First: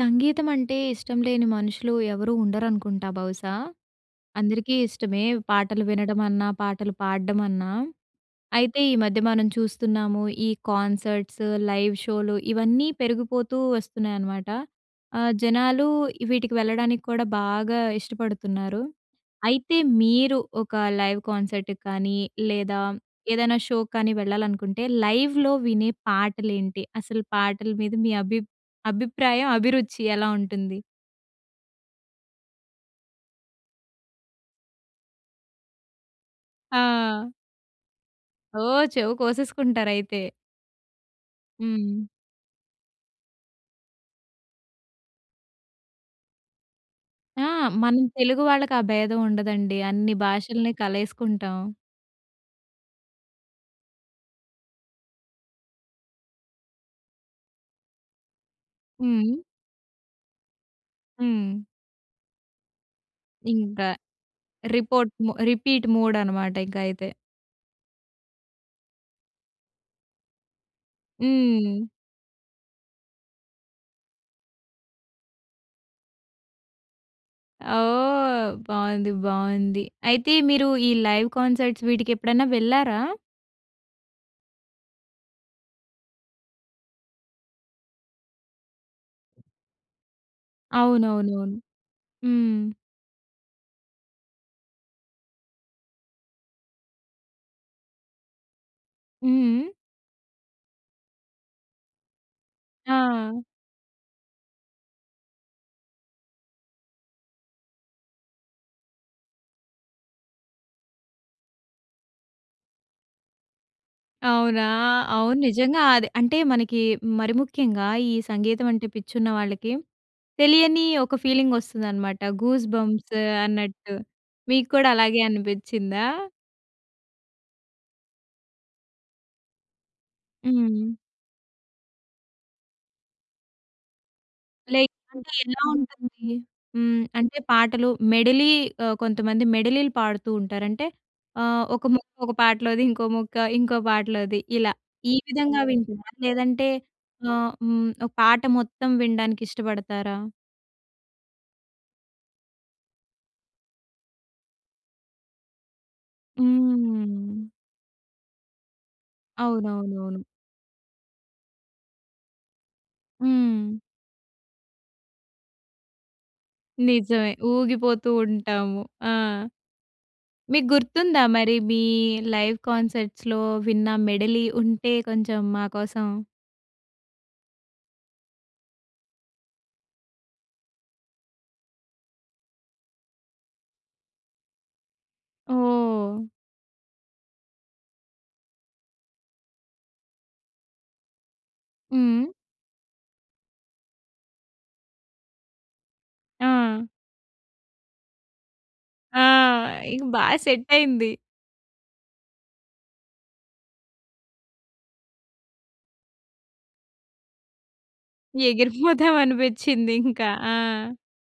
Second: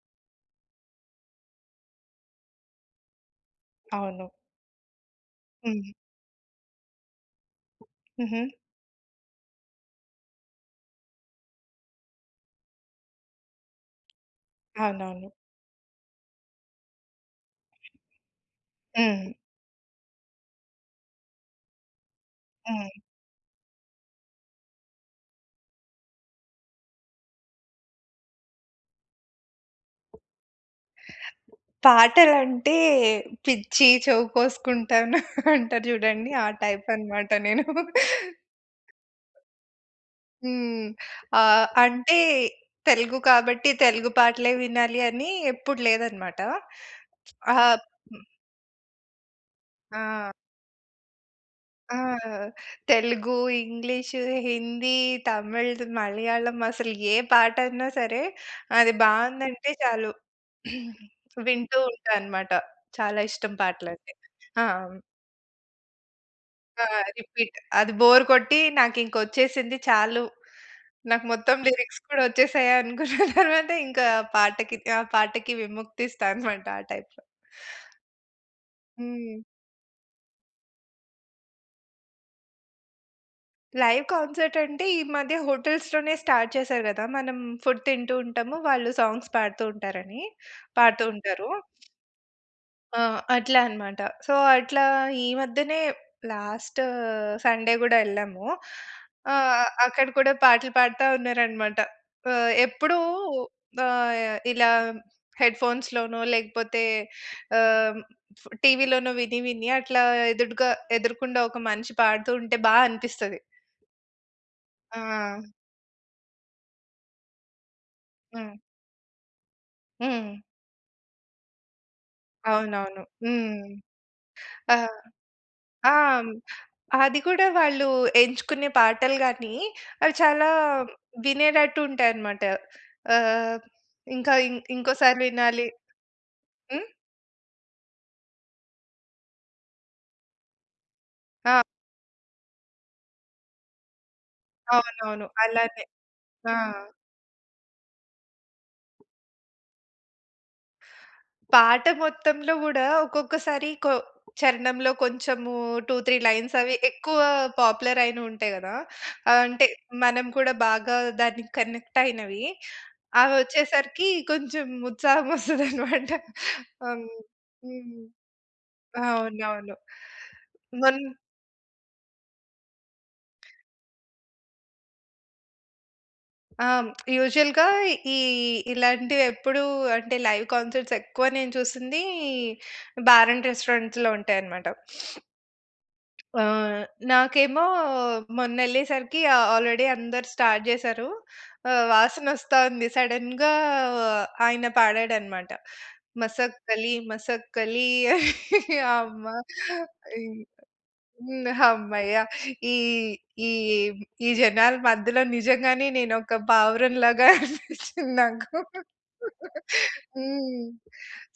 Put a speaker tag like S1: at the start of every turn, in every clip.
S1: సంగీతం అంటే ఇష్టం లేని మనుషులు ఎవరూ ఉండరనుకుంటా బహుశా.
S2: అవును.
S1: అందరికీ ఇష్టమే. పాటలు
S2: హ్మ్.
S1: వినడమన్నా, పాటలు పాడ్డమన్నా.
S2: హుహు.
S1: అయితే ఈ మధ్య మనం చూస్తున్నాము. ఈ కాన్సర్ట్స్, లైవ్ షోలు ఇవన్నీ పెరిగిపోతూ వస్తున్నాయి అనమాట.
S2: అవునవును.
S1: ఆహ్, జనాలు వీటికి వెళ్ళడానికి కూడా బాగా ఇష్టపడుతున్నారు.
S2: హ్మ్.
S1: అయితే మీరు ఒక లైవ్ కాన్సర్ట్‌కి కానీ, లేదా
S2: హ్మ్.
S1: ఏదైనా షోకి కానీ వెళ్ళాలనుకుంటే లైవ్‍లో వినే పాటలేంటి? అసలు పాటల మీద మీ అభి అభిప్రాయం, అభిరుచి ఎలా ఉంటుంది?
S2: పాటలంటే, పిచ్చి చెవి కోసుకుంటాను అంటారు చూడండి. ఆ టైప్
S1: ఆ!
S2: అన్నమాట నేను.
S1: ఓహ్! చెవు కోసేసుకుంటారయితే.
S2: హ్మ్. ఆహ్,
S1: హ్మ్.
S2: అంటే తెలుగు కాబట్టి, తెలుగు పాటలే వినాలి అని ఎప్పుడు లేదనమాట.
S1: ఆ!
S2: ఆహ్
S1: మనం తెలుగు వాళ్ళకి ఆ భేదం ఉండదండి అన్నీ
S2: ఆ!
S1: భాషల్ని కలేసుకుంటాం.
S2: ఆ! తెలుగు, ఇంగ్లీషు, హిందీ, తమిళ్‌ద్ మలయాళం అసలు ఏ పాటన్నా సరే! అది
S1: హ్మ్.
S2: బావుందంటే చాలు
S1: హ్మ్.
S2: వింటూ ఉంటానమాట. చాలా ఇష్టం
S1: ఇంకా
S2: పాటలంటే. ఆ!
S1: రిపోర్ట్ మొ రిపీట్ మోడ్ అన్నమాట ఇంక
S2: ఆ!
S1: అయితే.
S2: రీపిట్ అది బోర్ కొట్టి నాకు ఇంక వచ్చేసింది చాలు. నాకు మొత్తం
S1: హ్మ్.
S2: లిరిక్స్ కూడా వచ్చేసాయి అనుకున్న తర్వాత ఇంకా పాటకి త ఆ పాటకి విముక్తిస్తా అన్నమాట ఆ టైప్‌లో.
S1: ఓహ్! బావుంది,
S2: హ్మ్.
S1: బావుంది. అయితే మీరు ఈ లైవ్ కాన్సర్ట్స్ వీటికి ఎప్పుడైనా వెళ్లారా?
S2: లైవ్ కాన్సర్ట్ అంటే ఈ మధ్య హోటల్స్‌లోనే స్టార్ట్ చేసారు కదా! మనం ఫుడ్ తింటూ ఉంటాము. వాళ్ళు సాంగ్స్ పాడుతూ ఉంటారని, పాడుతూ ఉంటారు.
S1: అవునవునవును. హ్మ్!
S2: అ! అట్లా అన్నమాట. సో, అట్లా ఈ మధ్యనే లాస్ట్ సండే గూడా ఎళ్ళాము.
S1: హ్మ్.
S2: ఆహ్, అక్కడ కూడా పాటలు పాడుతా ఉన్నారన్నమాట. ఆహ్, ఎప్పుడు
S1: ఆ!
S2: ఆహ్, ఇలా హెడ్ ఫోన్స్‌లోనో లేకపోతే ఆహ్, టీవీలోనో విని, విని అట్లా ఎదుటుగా ఎదురుకుండా ఒక మనిషి పాడుతూ ఉంటే బా అనిపిస్తది.
S1: అవునా! అవును.
S2: ఆ!
S1: నిజంగా అది అంటే మనకి మరి ముఖ్యంగా ఈ
S2: హ్మ్.
S1: సంగీతం అంటే పిచ్చున్న వాళ్ళకి
S2: హ్మ్.
S1: తెలియని ఒక ఫీలింగ్ ఒస్తదనమాట గూస్
S2: అవునవును.
S1: బంప్స్
S2: హ్మ్!
S1: అన్నట్టు. మీకు కూడా
S2: ఆహ్,
S1: అలాగే
S2: ఆ!
S1: అనిపించిందా?
S2: అది గూడా వాళ్ళు ఎంచుకునే పాటలు గాని, అవి చాలా
S1: హ్మ్.
S2: వినేటట్టు ఉంటాయన్నమాట. ఆహ్, ఇంకా ఇం
S1: లైక్
S2: ఇంకోసారి
S1: అంటే ఎలా
S2: వినాలి
S1: ఉంటుంది?
S2: హ్మ్?
S1: హ్మ్. అంటే పాటలు మెడలి ఆహ్, కొంతమంది మెడలీలు పాడుతూ ఉంటారు. అంటే
S2: ఆ!
S1: ఆహ్, ఒక ముక్క ఒక పాటలోది, ఇంకో మొక్క ఇంకో పాటలోది ఇలా. ఈ
S2: అవునవును.
S1: విధంగా
S2: అలానే.
S1: వింటునారా?
S2: ఆ!
S1: లేదంటే ఆహ్, హ్మ్, ఒక పాట మొత్తం వినడానికి ఇష్టపడతారా?
S2: పాట మొత్తంలో కూడా ఒక్కొక్కసారి కొ చరణంలో కొంచెము 2, 3 లైన్స్ అవి ఎక్కువ
S1: హ్మ్.
S2: పాపులర్ అయినవి ఉంటాయి గదా! ఆహ్, అంటే
S1: అవునవునవును.
S2: మనం కూడా బాగా దానికి కనెక్ట్ అయినవి. అవి
S1: హ్మ్.
S2: వచ్చేసరికి కొంచెం ఉత్సాహం వస్తది అన్నమాట. హ్మ్.
S1: నిజమే
S2: హ్మ్
S1: ఊగిపోతూ ఉంటాము. ఆ!
S2: అవునవును.
S1: మీకు
S2: మొన్
S1: గుర్తుందా మరి మీ లైవ్ కాన్సర్ట్స్‌లో విన్న మెడలి ఉంటే కొంచెం మా కోసం.
S2: ఆ! హ్మ్. యూజువల్‌గా ఈ ఇలాంటివి ఎప్పుడు అంటే లైవ్ కాన్సర్ట్స్ ఎక్కువ నేను చూసింది బార్ అండ్ రెస్టారెంట్స్‌లో ఉంటాయన్నమాట.
S1: ఓహ్!
S2: ఆ! నాకేమో మొన్నెళ్లేసరికి ఆహ్, ఆల్రెడీ అందరు స్టార్ట్ చేశారు.ఆహ్, వాసన
S1: హ్మ్.
S2: వస్తా ఉంది సడెన్‌గా ఆయన పాడాడు అన్నమాట.
S1: ఆ!
S2: 'మసక్కలి మసక్కలి'
S1: ఆ!
S2: అమ్మ!
S1: ఇక బాగా సెట్ అయింది.
S2: హమ్మయ్య! ఈ, ఈ, ఈ జనాల మధ్యలో నిజంగానే నేను ఒక పావురం లాగా అనిపించింది నాకు.
S1: ఎగిరిపోదాం అనిపించింది ఇంకా ఆ!
S2: హ్మ్.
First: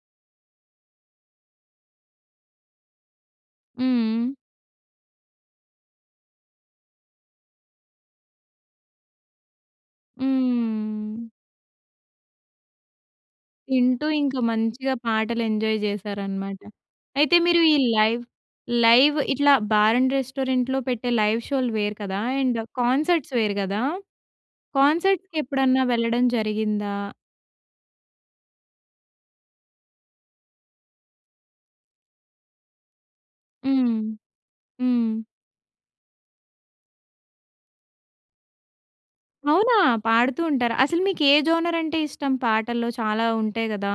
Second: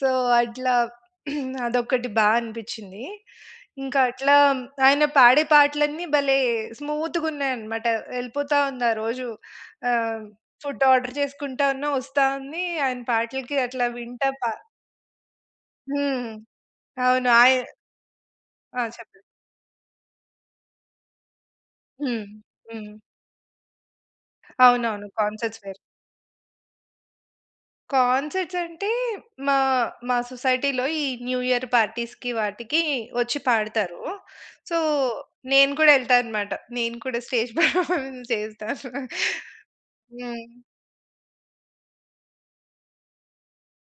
S2: సో, అట్లా అదొక్కటి బా అనిపించింది. ఇంకా
S1: హ్మ్.
S2: అట్లా ఆయన పాడే పాటలన్నీ భలే స్మూత్‌గా ఉన్నాయన్నమాట ఎళ్ళిపోతా ఉంది ఆ రోజు. ఆహ్, ఫుడ్ ఆర్డర్
S1: హ్మ్.
S2: చేసుకుంటా ఉన్నా వస్తా ఉంది. ఆయన పాటలకి అట్లా
S1: వింటూ
S2: వింటా
S1: ఇంకా
S2: ప
S1: మంచిగా పాటలు ఎంజాయ్
S2: హ్మ్.
S1: చేశారన్నమాట.
S2: అవును.
S1: అయితే
S2: ఆయ
S1: మీరు ఈ లైవ్,
S2: ఆ!
S1: లైవ్
S2: చెప్పండి.
S1: ఇట్లా బార్ అండ్ రెస్టారెంట్‌లో పెట్టే లైవ్ షోలు వేరు కదా!
S2: హ్మ్.
S1: అండ్
S2: హ్మ్.
S1: కాన్సర్ట్స్ వేరు కదా!
S2: అవునవును
S1: కాన్సర్ట్స్‌కి
S2: కాన్సర్ట్స్ వేరు.
S1: ఎప్పుడన్నా వెళ్ళడం జరిగిందా?
S2: కాన్సర్ట్స్ అంటే, మా మా సొసైటీలో ఈ న్యూ యియర్ పార్టీస్‌కి వాటికి ఒచ్చి
S1: హ్మ్.
S2: పాడుతారు. సో,
S1: హ్మ్.
S2: నేను కూడా ఎళ్తా అన్నమాట. నేను కూడా స్టేజ్ పర్ఫార్మన్స్ చేస్తాను.
S1: అవునా! పాడుతూ
S2: హ్మ్.
S1: ఉంటారా? అసలు మీకు ఏ జోనర్ అంటే ఇష్టం? పాటల్లో, చాలా ఉంటాయి గదా.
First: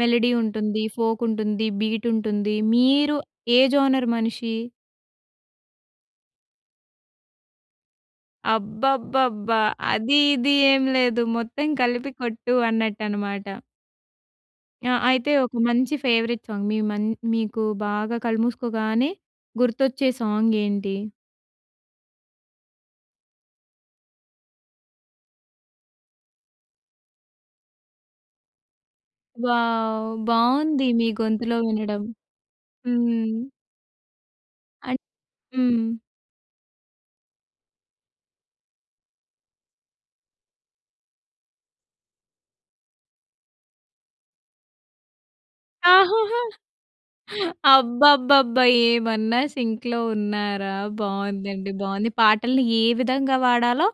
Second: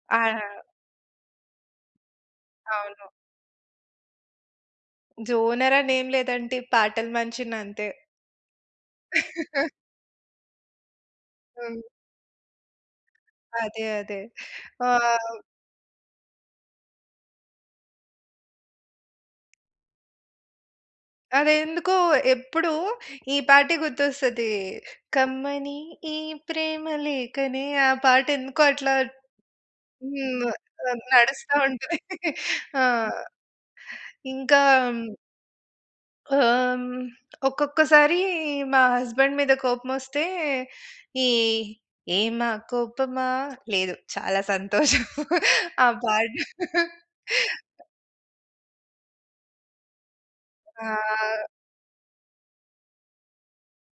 S1: మెలోడీ
S2: ఆహా!
S1: ఉంటుంది, ఫోక్ ఉంటుంది, బీట్ ఉంటుంది.
S2: అవును.
S1: మీరు ఏ జోనర్ మనిషి?
S2: జోనర్ అనే ఏమి లేదంటీ. పాటలు మనిషిని అంతే.
S1: అబ్బబ్బబ్బా! అది ఇది ఏం లేదు. మొత్తం
S2: హ్మ్.
S1: కలిపి కొట్టు అన్నట్టు అన్నమాట.
S2: అదే, అదే.
S1: ఆ! అయితే
S2: ఆహ్
S1: ఒక మంచి ఫేవరెట్ సాంగ్, మీ మం మీకు బాగా కళ్ళుమూసుకోగానే గుర్తొచ్చే, సాంగ్ ఏంటి?
S2: అదెందుకో, ఎప్పుడు ఈ పాటే గుర్తొస్తది, కమ్మని ఈ ప్రేమలేఖనే, ఆ పాట ఎందుకో, అట్లా
S1: వావ్!
S2: హ్మ్.
S1: బాగుంది
S2: ఆహ్,
S1: మీ
S2: నడుస్తా
S1: గొంతులో
S2: ఉంటది.
S1: వినడం.
S2: ఆ!
S1: హ్మ్.
S2: ఇంకా
S1: అన్ హ్మ్.
S2: ఆహ్, హ్మ్, ఒక్కొక్కసారి మా హస్బాండ్ మీద కోపం ఒస్తే, ఈ ఏమా కోపమా! లేదు, చాలా సంతోషం. ఆ పాట.
S1: ఆహాహా! అబ్బబ్బబ్బా! ఏమన్నా సింక్‌లో ఉన్నారా!
S2: ఆహ్
S1: బాగుందండి, బాగుంది. పాటల్ని ఏ విధంగా వాడాలో,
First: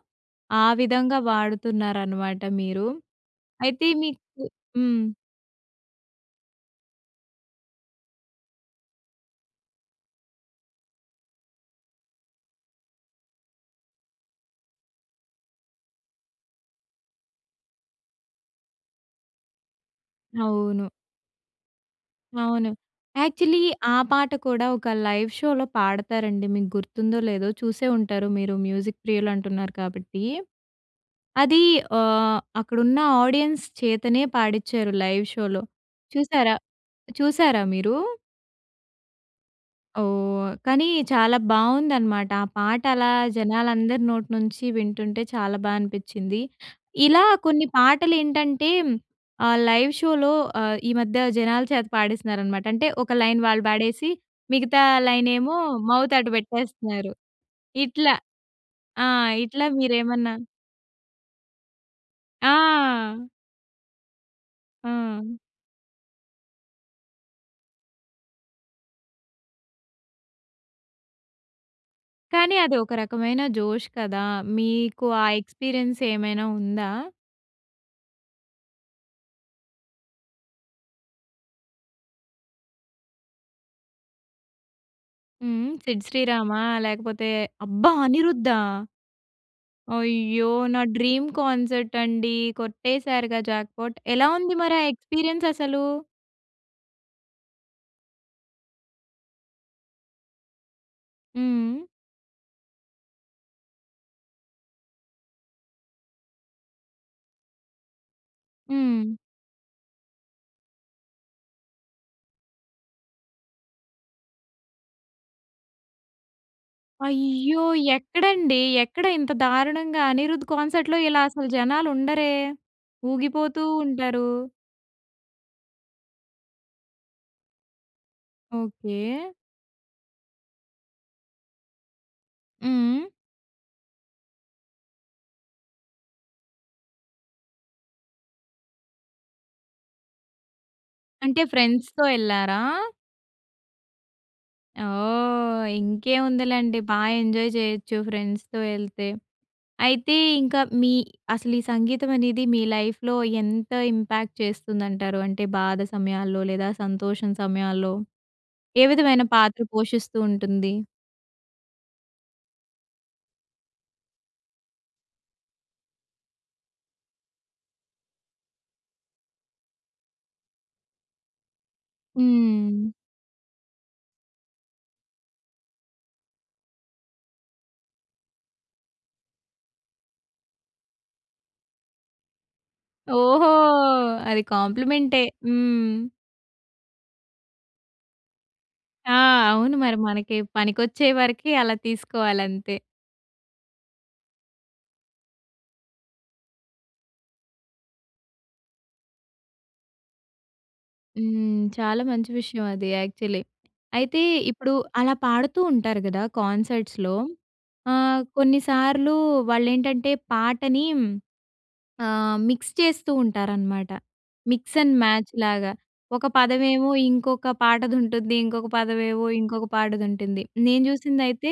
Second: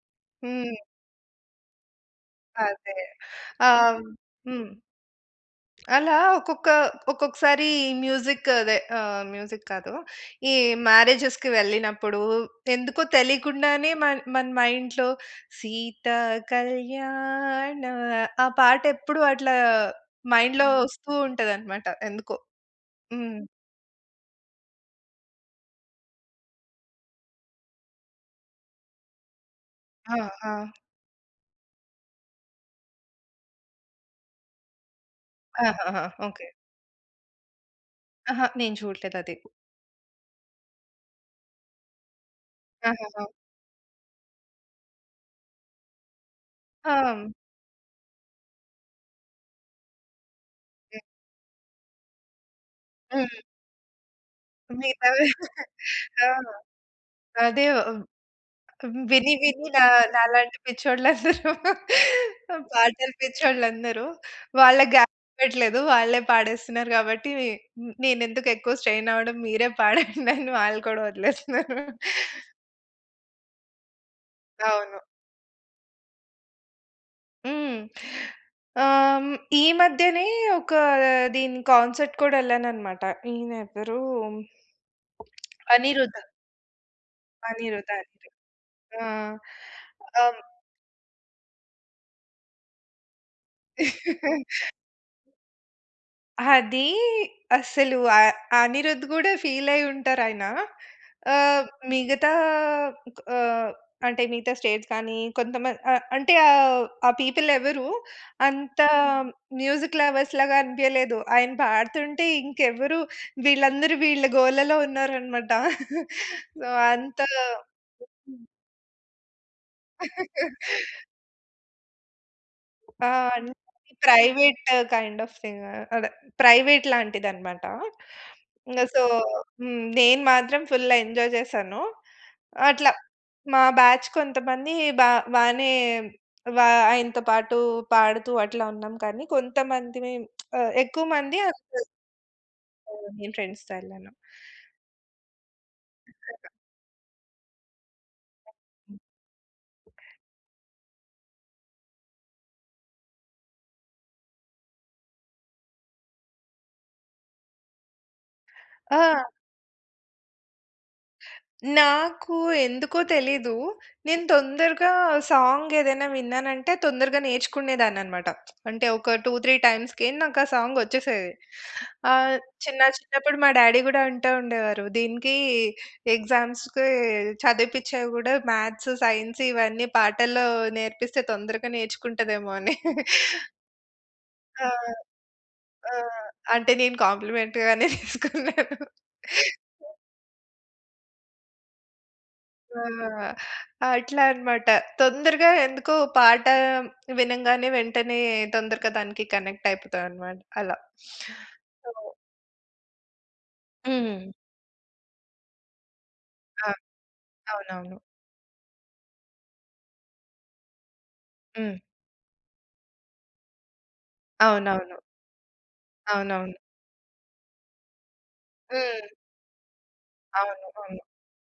S1: ఆ
S2: హ్మ్.
S1: విధంగా వాడుతున్నారనమాట మీరు.
S2: అదే.
S1: అయితే,
S2: ఆహ్
S1: మీకు
S2: హ్మ్.
S1: హ్మ్.
S2: అలా ఒక్కొక్క ఒక్కొక్కసారి మ్యూజిక్ అదే ఆహ్, మ్యూజిక్ కాదు. ఈ మ్యారేజెస్‌కి వెళ్ళినప్పుడు ఎందుకో తెలియకుండానే, మన మన మైండ్‌లో, సీతా కళ్యాణా, ఆ పాట ఎప్పుడు అట్లా మైండ్‌లో,
S1: అవును.
S2: వస్తూ ఉంటదనమాట ఎందుకో.
S1: అవును.
S2: హ్మ్.
S1: యాక్చులీ ఆ పాట కూడా ఒక లైవ్ షోలో పాడతారండి. మీకు గుర్తుందో, లేదో చూసే ఉంటారు మీరు మ్యూజిక్ ప్రియులు అంటున్నారు
S2: ఆ!
S1: కాబట్టి.
S2: ఆ!
S1: అది ఆహ్, అక్కడున్న ఆడియన్స్ చేతనే పాడించారు, లైవ్ షోలో.
S2: ఆహాహా! ఓకె.
S1: చూశారా? చూసారా మీరు?
S2: అహా! నేను చూడలేదు అది.
S1: ఓహ్! కానీ చాలా బావుందనమాట ఆ పాట అలా
S2: ఆహాహ!
S1: జనాలందరి నోటి నుంచి వింటుంటే చాలా బా అనిపిచ్చింది. ఇలా
S2: ఆ!
S1: కొన్ని పాటలు ఏంటంటే, ఆహ్, లైవ్ షోలో ఆహ్, ఈ
S2: హ్మ్.
S1: మధ్య జనాల చేత పాడిస్తున్నారనమాట. అంటే ఒక లైన్
S2: హ్మ్.
S1: వాళ్ళు పాడేసి మిగతా
S2: మిగతా
S1: లైనెమో మౌత్
S2: ఆ!
S1: అటు పెట్టేస్తున్నారు.
S2: అదే
S1: ఇట్లా ఆ!
S2: విని
S1: ఇట్లా
S2: విని నా
S1: మీరేమన్నా
S2: నాలాంటి పిచ్చోళ్ళు అందరూ, పాటలు
S1: ఆ!
S2: పిచ్చోళ్ళందరూ వాళ్ళ
S1: ఆ!
S2: [unintelligible] వాళ్ళే పాడేస్తున్నారు గాబట్టి నేనెందుకు ఎక్కువ స్ట్రెయిన్ అవ్వడం మీరే పాడండి అని వాళ్ళు కూడా వదిలేస్తున్నారు.
S1: కానీ అది ఒక రకమైన జోష్ కదా.
S2: అవును.
S1: మీకు ఆ ఎక్స్‌పీరియెన్స్ ఏమైనా ఉందా?
S2: హ్మ్. ఆహ్, ఈ మధ్యనే ఒక దీని కాన్సర్ట్‌ కూడా ఎళ్ళానన్నమాట. ఈయన ఎవరు
S1: హ్మ్. 'సిద్
S2: అనిరుద.
S1: శ్రీరామా' లేకపోతే అబ్బా!
S2: 'అనిరుద్ అనిరుద్.'
S1: 'అనిరుద్దా?'
S2: ఆ! అమ్
S1: అయ్యో! నా డ్రీమ్ కాన్సర్ట్ అండి కొట్టేసారుగా జాక్‌పాట్ ఎలా ఉంది మరి ఆ ఎక్స్‌పీరియెన్స్ అసలు?
S2: అది అసలు అ అనిరుద్ గూడా ఫీల్ అయి ఉంటారు ఆయన. ఆహ్,
S1: హ్మ్.
S2: మిగతా ఆహ్, అంటే మిగతా స్టేట్స్ కానీ, కొంతమంది అ అంటే ఆహ్, ఆ పీపుల్ ఎవరు అంత
S1: హ్మ్.
S2: మ్యూజిక్ లవర్స్‌లాగా అనిపియలేదు. ఆయన పాడుతుంటే ఇంకెవరు వీళ్ళందరూ వీళ్ళ గోలలో ఉన్నారన్నమాట. సో, అంత
S1: అయ్యో! ఎక్కడండి ఎక్కడ ఇంత దారుణంగా 'అనిరుద్' కాన్సర్ట్‌లో ఇలా అసలు జనాలు ఉండరే
S2: ఆ! అన్నీ
S1: ఊగిపోతూ ఉంటారు.
S2: ప్రైవేట్ కైండ్ ఆఫ్ థింగ్ అదే ప్రైవేట్ లాంటిది అనమాట. So,
S1: okay.
S2: హ్మ్. నేను మాత్రం ఫుల్ ఎంజాయ్ చేశాను. అట్లా
S1: హ్మ్.
S2: మా బ్యాచ్ కొంతమంది బా బానే వ ఆయనతో పాటు పాడుతూ, అట్లా ఉన్నాం కానీ కొంతమందిమి ఎక్కువ మంది
S1: అంటే ఫ్రెండ్స్‌తో యెళ్ళారా?
S2: ఆ! నేను ఫ్రెండ్స్‌తో యెళ్ళాను.
S1: ఓహ్!
S2: చక్కగా
S1: ఇంకేముందిలెండి బా ఎంజాయ్ జేయొచ్చు ఫ్రెండ్స్‌తో ఎళ్తే. అయితే ఇంకా మీ అసలు ఈ సంగీతం అనేది మీ లైఫ్‌లో ఎంత ఇంపాక్ట్ చేస్తుందంటారు. అంటే బాధ సమయాల్లో, లేదా సంతోషం సమయాల్లో, ఏ విధమైన
S2: ఆ!
S1: పాత్ర పోషిస్తూ ఉంటుంది.
S2: నాకు ఎందుకో తెలీదు. నేను తొందరగా సాంగ్ ఏదైనా విన్నానంటే తొందరగా నేర్చుకునేదాన్ని అనమాట. అంటే ఒక 2, 3 టైమ్స్‌కె నాకు ఆ సాంగ్ వచ్చేసేది. ఆహ్, చిన్న
S1: హ్మ్.
S2: చిన్నప్పుడు మా డ్యాడీ గూడా అంటా ఉండేవారు. దీనికీ ఎగ్జామ్స్‌కి చదివిపిచ్చేవి కూడా మ్యాథ్స్, సైన్స్ ఇవన్నీ పాటల్లో నేర్పిస్తే తొందరగా నేర్చుకుంటదేమో అని.
S1: ఓహో! అది
S2: ఆ!
S1: కాంప్లిమెంటే.
S2: ఆ!
S1: హ్మ్.
S2: అంటే నేను కాంప్లిమెంట్‌గానే తీసుకున్నాను.
S1: ఆ! అవును మరి. మనకి పనికొచ్చేవరకి అలా తీసుకోవాలి అంతే.
S2: ఆ! అట్లా అనమాట. తొందరగా ఎందుకో పాట వినంగానే వెంటనే తొందరగా దానికి కనెక్ట్ అయిపోతా అనమాట. అలా.
S1: హ్మ్.
S2: సో
S1: చాలా మంచి విషయం అది యాక్చువల్లీ. అయితే
S2: హ్మ్.
S1: ఇప్పుడు అలా పాడుతూ ఉంటారు కదా
S2: ఆ!
S1: కాన్సర్ట్స్‌లో.
S2: అవునవును.
S1: ఆహ్, కొన్నిసార్లు వాళ్ళు ఏంటంటే పాటని హ్మ్,
S2: హ్మ్.
S1: ఆహ్, మిక్స్ చేస్తూ ఉంటారనమాట. మిక్స్ అండ్
S2: అవునవును.
S1: మ్యాచ్ లాగా. ఒక
S2: అవునవును.
S1: పదమేమో ఇంకొక పాటది ఉంటుంది. ఇంకొక
S2: హ్మ్.
S1: పదమేమో ఇంకొక పాటది ఉంటుంది.
S2: అవును,
S1: నేను
S2: అవును.
S1: చూసిందైతే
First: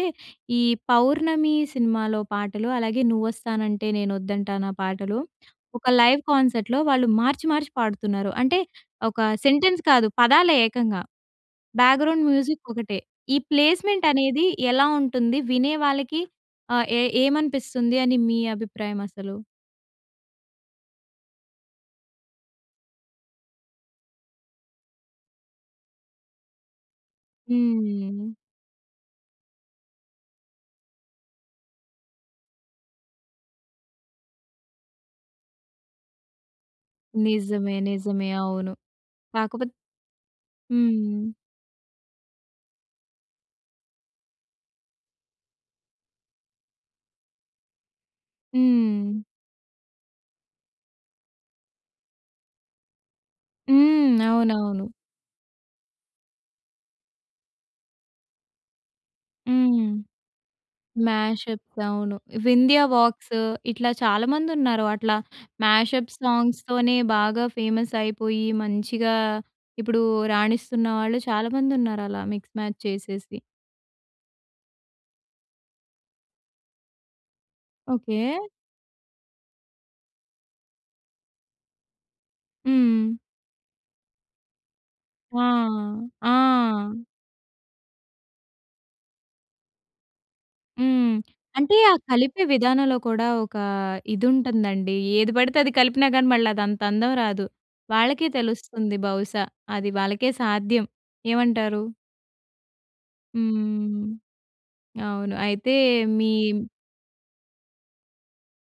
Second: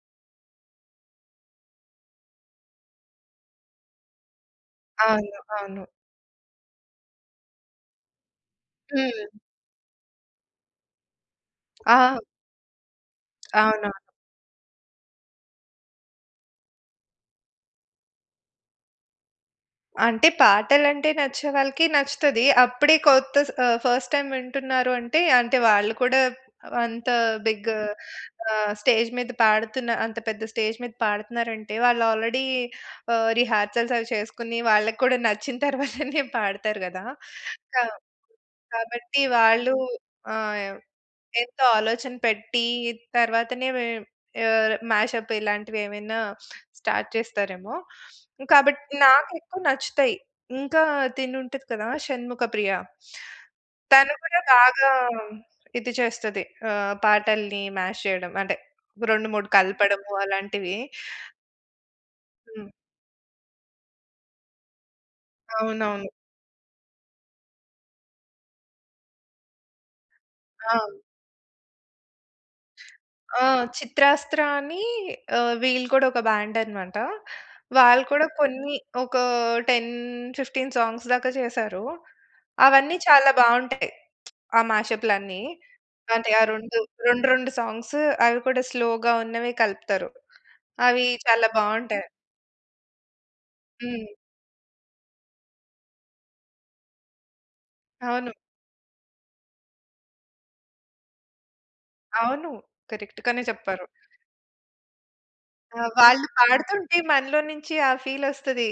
S1: ఈ 'పౌర్ణమి' సినిమాలో పాటలు. అలాగే 'నువ్వు వస్తానంటే నేనొద్దంటానా' పాటలు.
S2: అవును, అవును.
S1: ఒక లైవ్ కాన్సర్ట్‌లో వాళ్ళు మార్చి మార్చి పాడుతున్నారు. అంటే ఒక
S2: హ్మ్.
S1: సెంటెన్స్ కాదు పదాలే ఏకంగా.
S2: ఆ!
S1: బ్యాక్‍గ్రౌండ్ మ్యూజిక్ ఒకటే. ఈ
S2: అవునవును.
S1: ప్లేస్‌మెంట్ అనేది ఎలా ఉంటుంది వినే వాళ్ళకి ఆహ్, ఏ ఏమనిపిస్తుంది అని మీ అభిప్రాయం అసలు?
S2: అంటే, పాటలు అంటే నచ్చే వాళ్ళకి నచ్చుతది. అప్పుడే కొత్త స్ ఆహ్, ఫస్ట్ టైమ్ వింటున్నారు అంటే, అంటే, వాళ్ళు కూడా అంత బిగ్
S1: హ్మ్.
S2: ఆహ్, స్టేజ్ మీద పాడుతున్న అంత పెద్ద స్టేజ్ మీద పాడుతున్నారంటే, వాళ్ళు ఆల్రెడీ ఆహ్, రిహార్సల్స్ అవి చేసుకొని వాళ్ళకి కూడా నచ్చిన తర్వాతనే పాడతారు గదా!
S1: నిజమే.
S2: కా
S1: నిజమే. అవును.
S2: కాబట్టి
S1: కాకపోతే
S2: వాళ్ళు ఆహ్,
S1: హ్మ్.
S2: ఎంతో ఆలోచన పెట్టి, తర్వాతనే వే ఆహ్, మ్యాష్అప్ ఇలాంటివి ఏమైనా స్టార్ట్ చేస్తారేమో. కాబట్టి
S1: హ్మ్.
S2: నాకు ఎక్కువ నచ్చుతాయి. ఇంకా తిను ఉంటది కదా! షణ్ముఖ ప్రియ తను
S1: హ్మ్.
S2: కూడా
S1: అవునవును.
S2: బాగా ఇది చేస్తది, ఆహ్, పాటల్ని మ్యాష్ చేయడం అంటే 2, 3
S1: హ్మ్.
S2: కలపడము అలాంటివి.
S1: మ్యాష్అప్స్ అవును.
S2: హ్మ్.
S1: వింధ్యా వాక్స్ ఇట్లా చాలామందున్నారు అట్లా,
S2: అవునవును.
S1: మ్యాష్అప్ సాంగ్స్‌తోనే బాగా ఫేమస్ అయిపోయి, మంచిగా ఇప్పుడు రాణిస్తున్న
S2: ఆ!
S1: వాళ్ళు చాలామందున్నారు అలా, మిక్స్ మ్యాచ్ చేసేసి.
S2: ఆ! చిత్రాస్త్ర అని ఆహ్, వీళ్ళు కూడా ఒక బ్యాండన్నమాట. వాళ్ళు కూడా
S1: ఓకే.
S2: కొన్ని ఒక 10, 15 సాంగ్స్ దాకా చేశారు. అవన్నీ
S1: హ్మ్.
S2: చాలా బావుంటాయి, ఆ
S1: ఆ!
S2: మ్యాష్అప్‌లన్నీ అంటే,
S1: ఆ!
S2: ఆ 2, 2, 2 సాంగ్సు అవి కూడా స్లోగా ఉన్నవే కలుపుతారు. అవి
S1: హ్మ్.
S2: చాలా
S1: అంటే, ఆ
S2: బావుంటాయి.
S1: కలిపే విధానంలో కూడా ఒక
S2: హ్మ్.
S1: ఇది ఉంటందండి. ఏది పడితే అది కలిపినా గాని, మళ్ళదంతందం రాదు. వాళ్ళకే
S2: అవును.
S1: తెలుస్తుంది బహుశా. అది వాళ్ళకే సాధ్యం. ఏమంటారు?
S2: అవును. కరెక్ట్‌ గానే చెప్పారు.
S1: హ్మ్. అవును. అయితే
S2: అ!
S1: మీ
S2: వాళ్ళు పాడుతుంటే మనలో నుంచి ఆ ఫీలొస్తది.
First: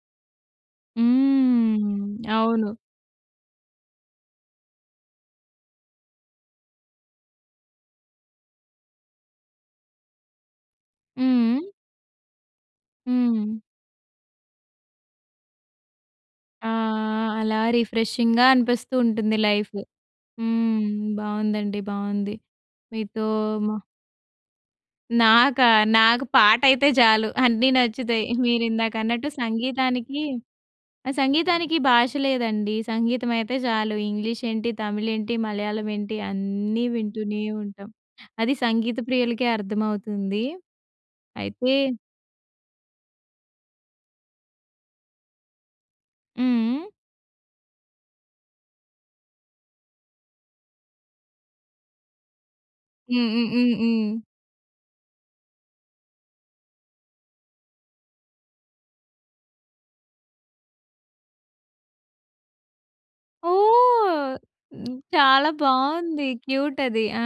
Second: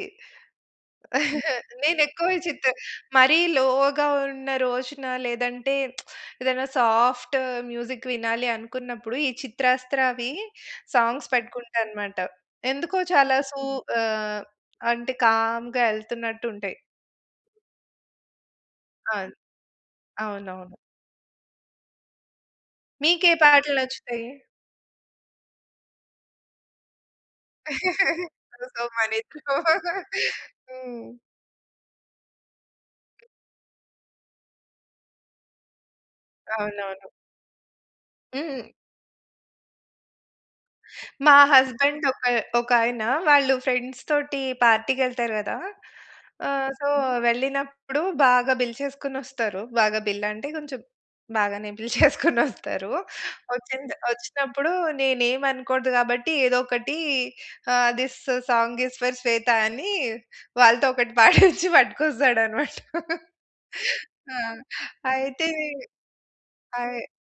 S1: హ్మ్.
S2: నేనెక్కువ చిత్త
S1: అవును.
S2: మరీ లోగా ఉన్న రోజున లేదంటే, ఏదైనా సాఫ్ట్ మ్యూజిక్ వినాలి అనుకున్నప్పుడు, ఈ చిత్రాస్త్రవి సాంగ్స్
S1: హ్మ్.
S2: పెట్టుకుంటానన్నమాట. ఎందుకో చాలా
S1: హ్మ్.
S2: సూ ఆహ్, అంటే కామ్‌గా
S1: ఆ!
S2: ఎళ్తున్నట్టుంటయి.
S1: అలా రిఫ్రెషింగ్‌గా అనిపిస్తూ
S2: అవును.
S1: ఉంటుంది లైఫ్.
S2: అవునవును.
S1: హ్మ్. బావుందండి, బావుంది. మీతో
S2: మీకే పాటలు
S1: మా
S2: నచ్చుతయి?
S1: నాకా? నాకు పాట అయితే చాలు అన్నీ నచ్చుతాయి. మీరు
S2: ఆయితే సొ,
S1: ఇందాక అన్నట్టు
S2: మనిద్దరం
S1: సంగీతానికి
S2: హ్మ్.
S1: ఆ! సంగీతానికి భాష లేదండి! సంగీతం అయితే చాలు. ఇంగ్లీష్ ఏంటి, తమిళ్, ఏంటి మలయాళం ఏంటి అన్నీ
S2: అవునవును.
S1: వింటూనే ఉంటాం. అది
S2: హ్మ్.
S1: సంగీత ప్రియులకే అర్థమవుతుంది.
S2: మా
S1: అయితే
S2: హస్బెండ్ ఒక ఒకాయన వాళ్ళు ఫ్రెండ్స్ తోటి పార్టీకెళ్తారు కదా!
S1: హ్మ్.
S2: ఆహ్! సొ,
S1: హ్మ్.
S2: వెళ్ళినప్పుడు బాగా బిల్ చేసుకొని వస్తారు బాగా బిల్ అంటే కొంచెం బాగానే బిల్‌ చేసుకొని వస్తారు.
S1: హ్మ్. హ్మ్. హ్మ్.
S2: వచ్చింద్
S1: హ్మ్.
S2: వచ్చినప్పుడు నేను ఏమి అనకూడదు కాబట్టి, ఏదో ఒకటి ఆహ్, this song is for Shweta అని వాళ్ళతో ఒకటి పాడించి పట్టుకొస్తాడన్నమాట.
S1: ఓహ్!
S2: ఆ!
S1: హ్మ్,
S2: అయితే
S1: చాలా బావుంది. క్యూట్
S2: అయి
S1: అది, ఆ!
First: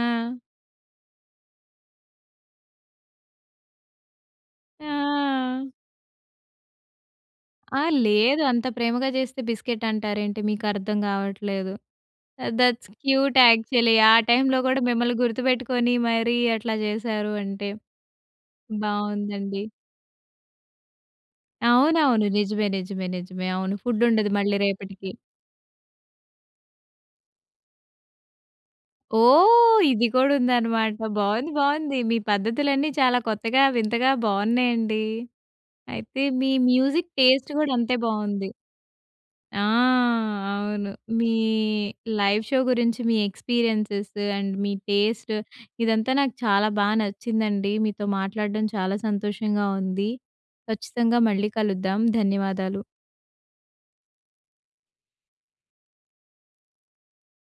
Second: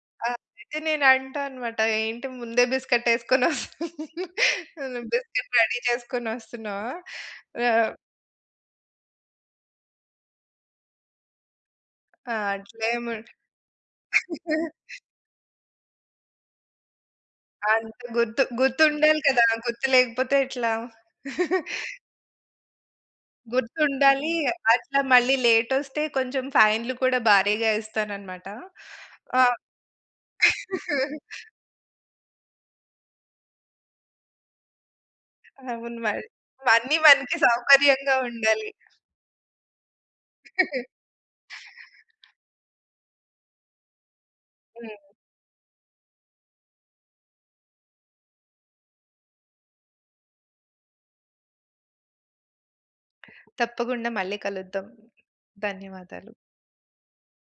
S2: అయితే నేను అంటా అన్నమాట ఏంటి ముందే బిస్కిట్ ఎసుకొని వస బిస్కేట్
S1: ఆ!
S2: రెడీ చేసుకొని వస్తున్నావా?
S1: ఆ!
S2: ఆహ్
S1: లేదు అంత ప్రేమగా చేస్తే బిస్కెట్ అంటారేంటి, మీకర్థం కావట్లేదు.
S2: ఆ!
S1: ఆహ్, దట్స్
S2: అట్లే ముండ
S1: క్యూట్ యాక్చువల్లి. ఆ టైంలో కూడా మిమ్మల్ని గుర్తుపెట్టుకొని మరి అట్లా చేశారు అంటే,
S2: అంత గుర్తు గుర్తుండాలి కదా!
S1: బావుందండి.
S2: గుర్తు లేకపోతే ఎట్లా?
S1: అవునవును నిజమే, నిజమే, నిజమే. అవును ఫుడ్ ఉండదు
S2: గుర్తుండాలి
S1: మళ్ళీ
S2: అట్లా
S1: రేపటికి.
S2: మళ్ళీ లేటొస్తే కొంచెం ఫైన్‌లు కూడా భారీగా ఇస్తానన్నమాట. ఆ!
S1: ఓహ్! ఇది కూడా ఉందన్నమాట, బావుంది, బావుంది మీ పద్ధతులన్నీ చాలా కొత్తగా, వింతగా బావున్నాయండి.
S2: అవును
S1: అయితే
S2: మరి
S1: మీ
S2: అన్ని
S1: మ్యూజిక్
S2: మనకి
S1: టేస్ట్ కూడా అంతే
S2: సౌకర్యంగా
S1: బావుంది.
S2: ఉండాలి.
S1: ఆ! అవును మీ లైవ్ షో గురించి మీ ఎక్స్పీరియెన్సెస్ అండ్ మీ
S2: హ్మ్.
S1: టేస్ట్, ఇదంతా నాకు చాలా బా నచ్చిందండి. మీతో మాట్లాడడం చాలా సంతోషంగా ఉంది. ఖచ్చితంగా మళ్ళీ కలుద్దాం, ధన్యవాదాలు.
S2: తప్పకుండా మళ్ళీ కలుద్దాం. ధన్యవాదాలు.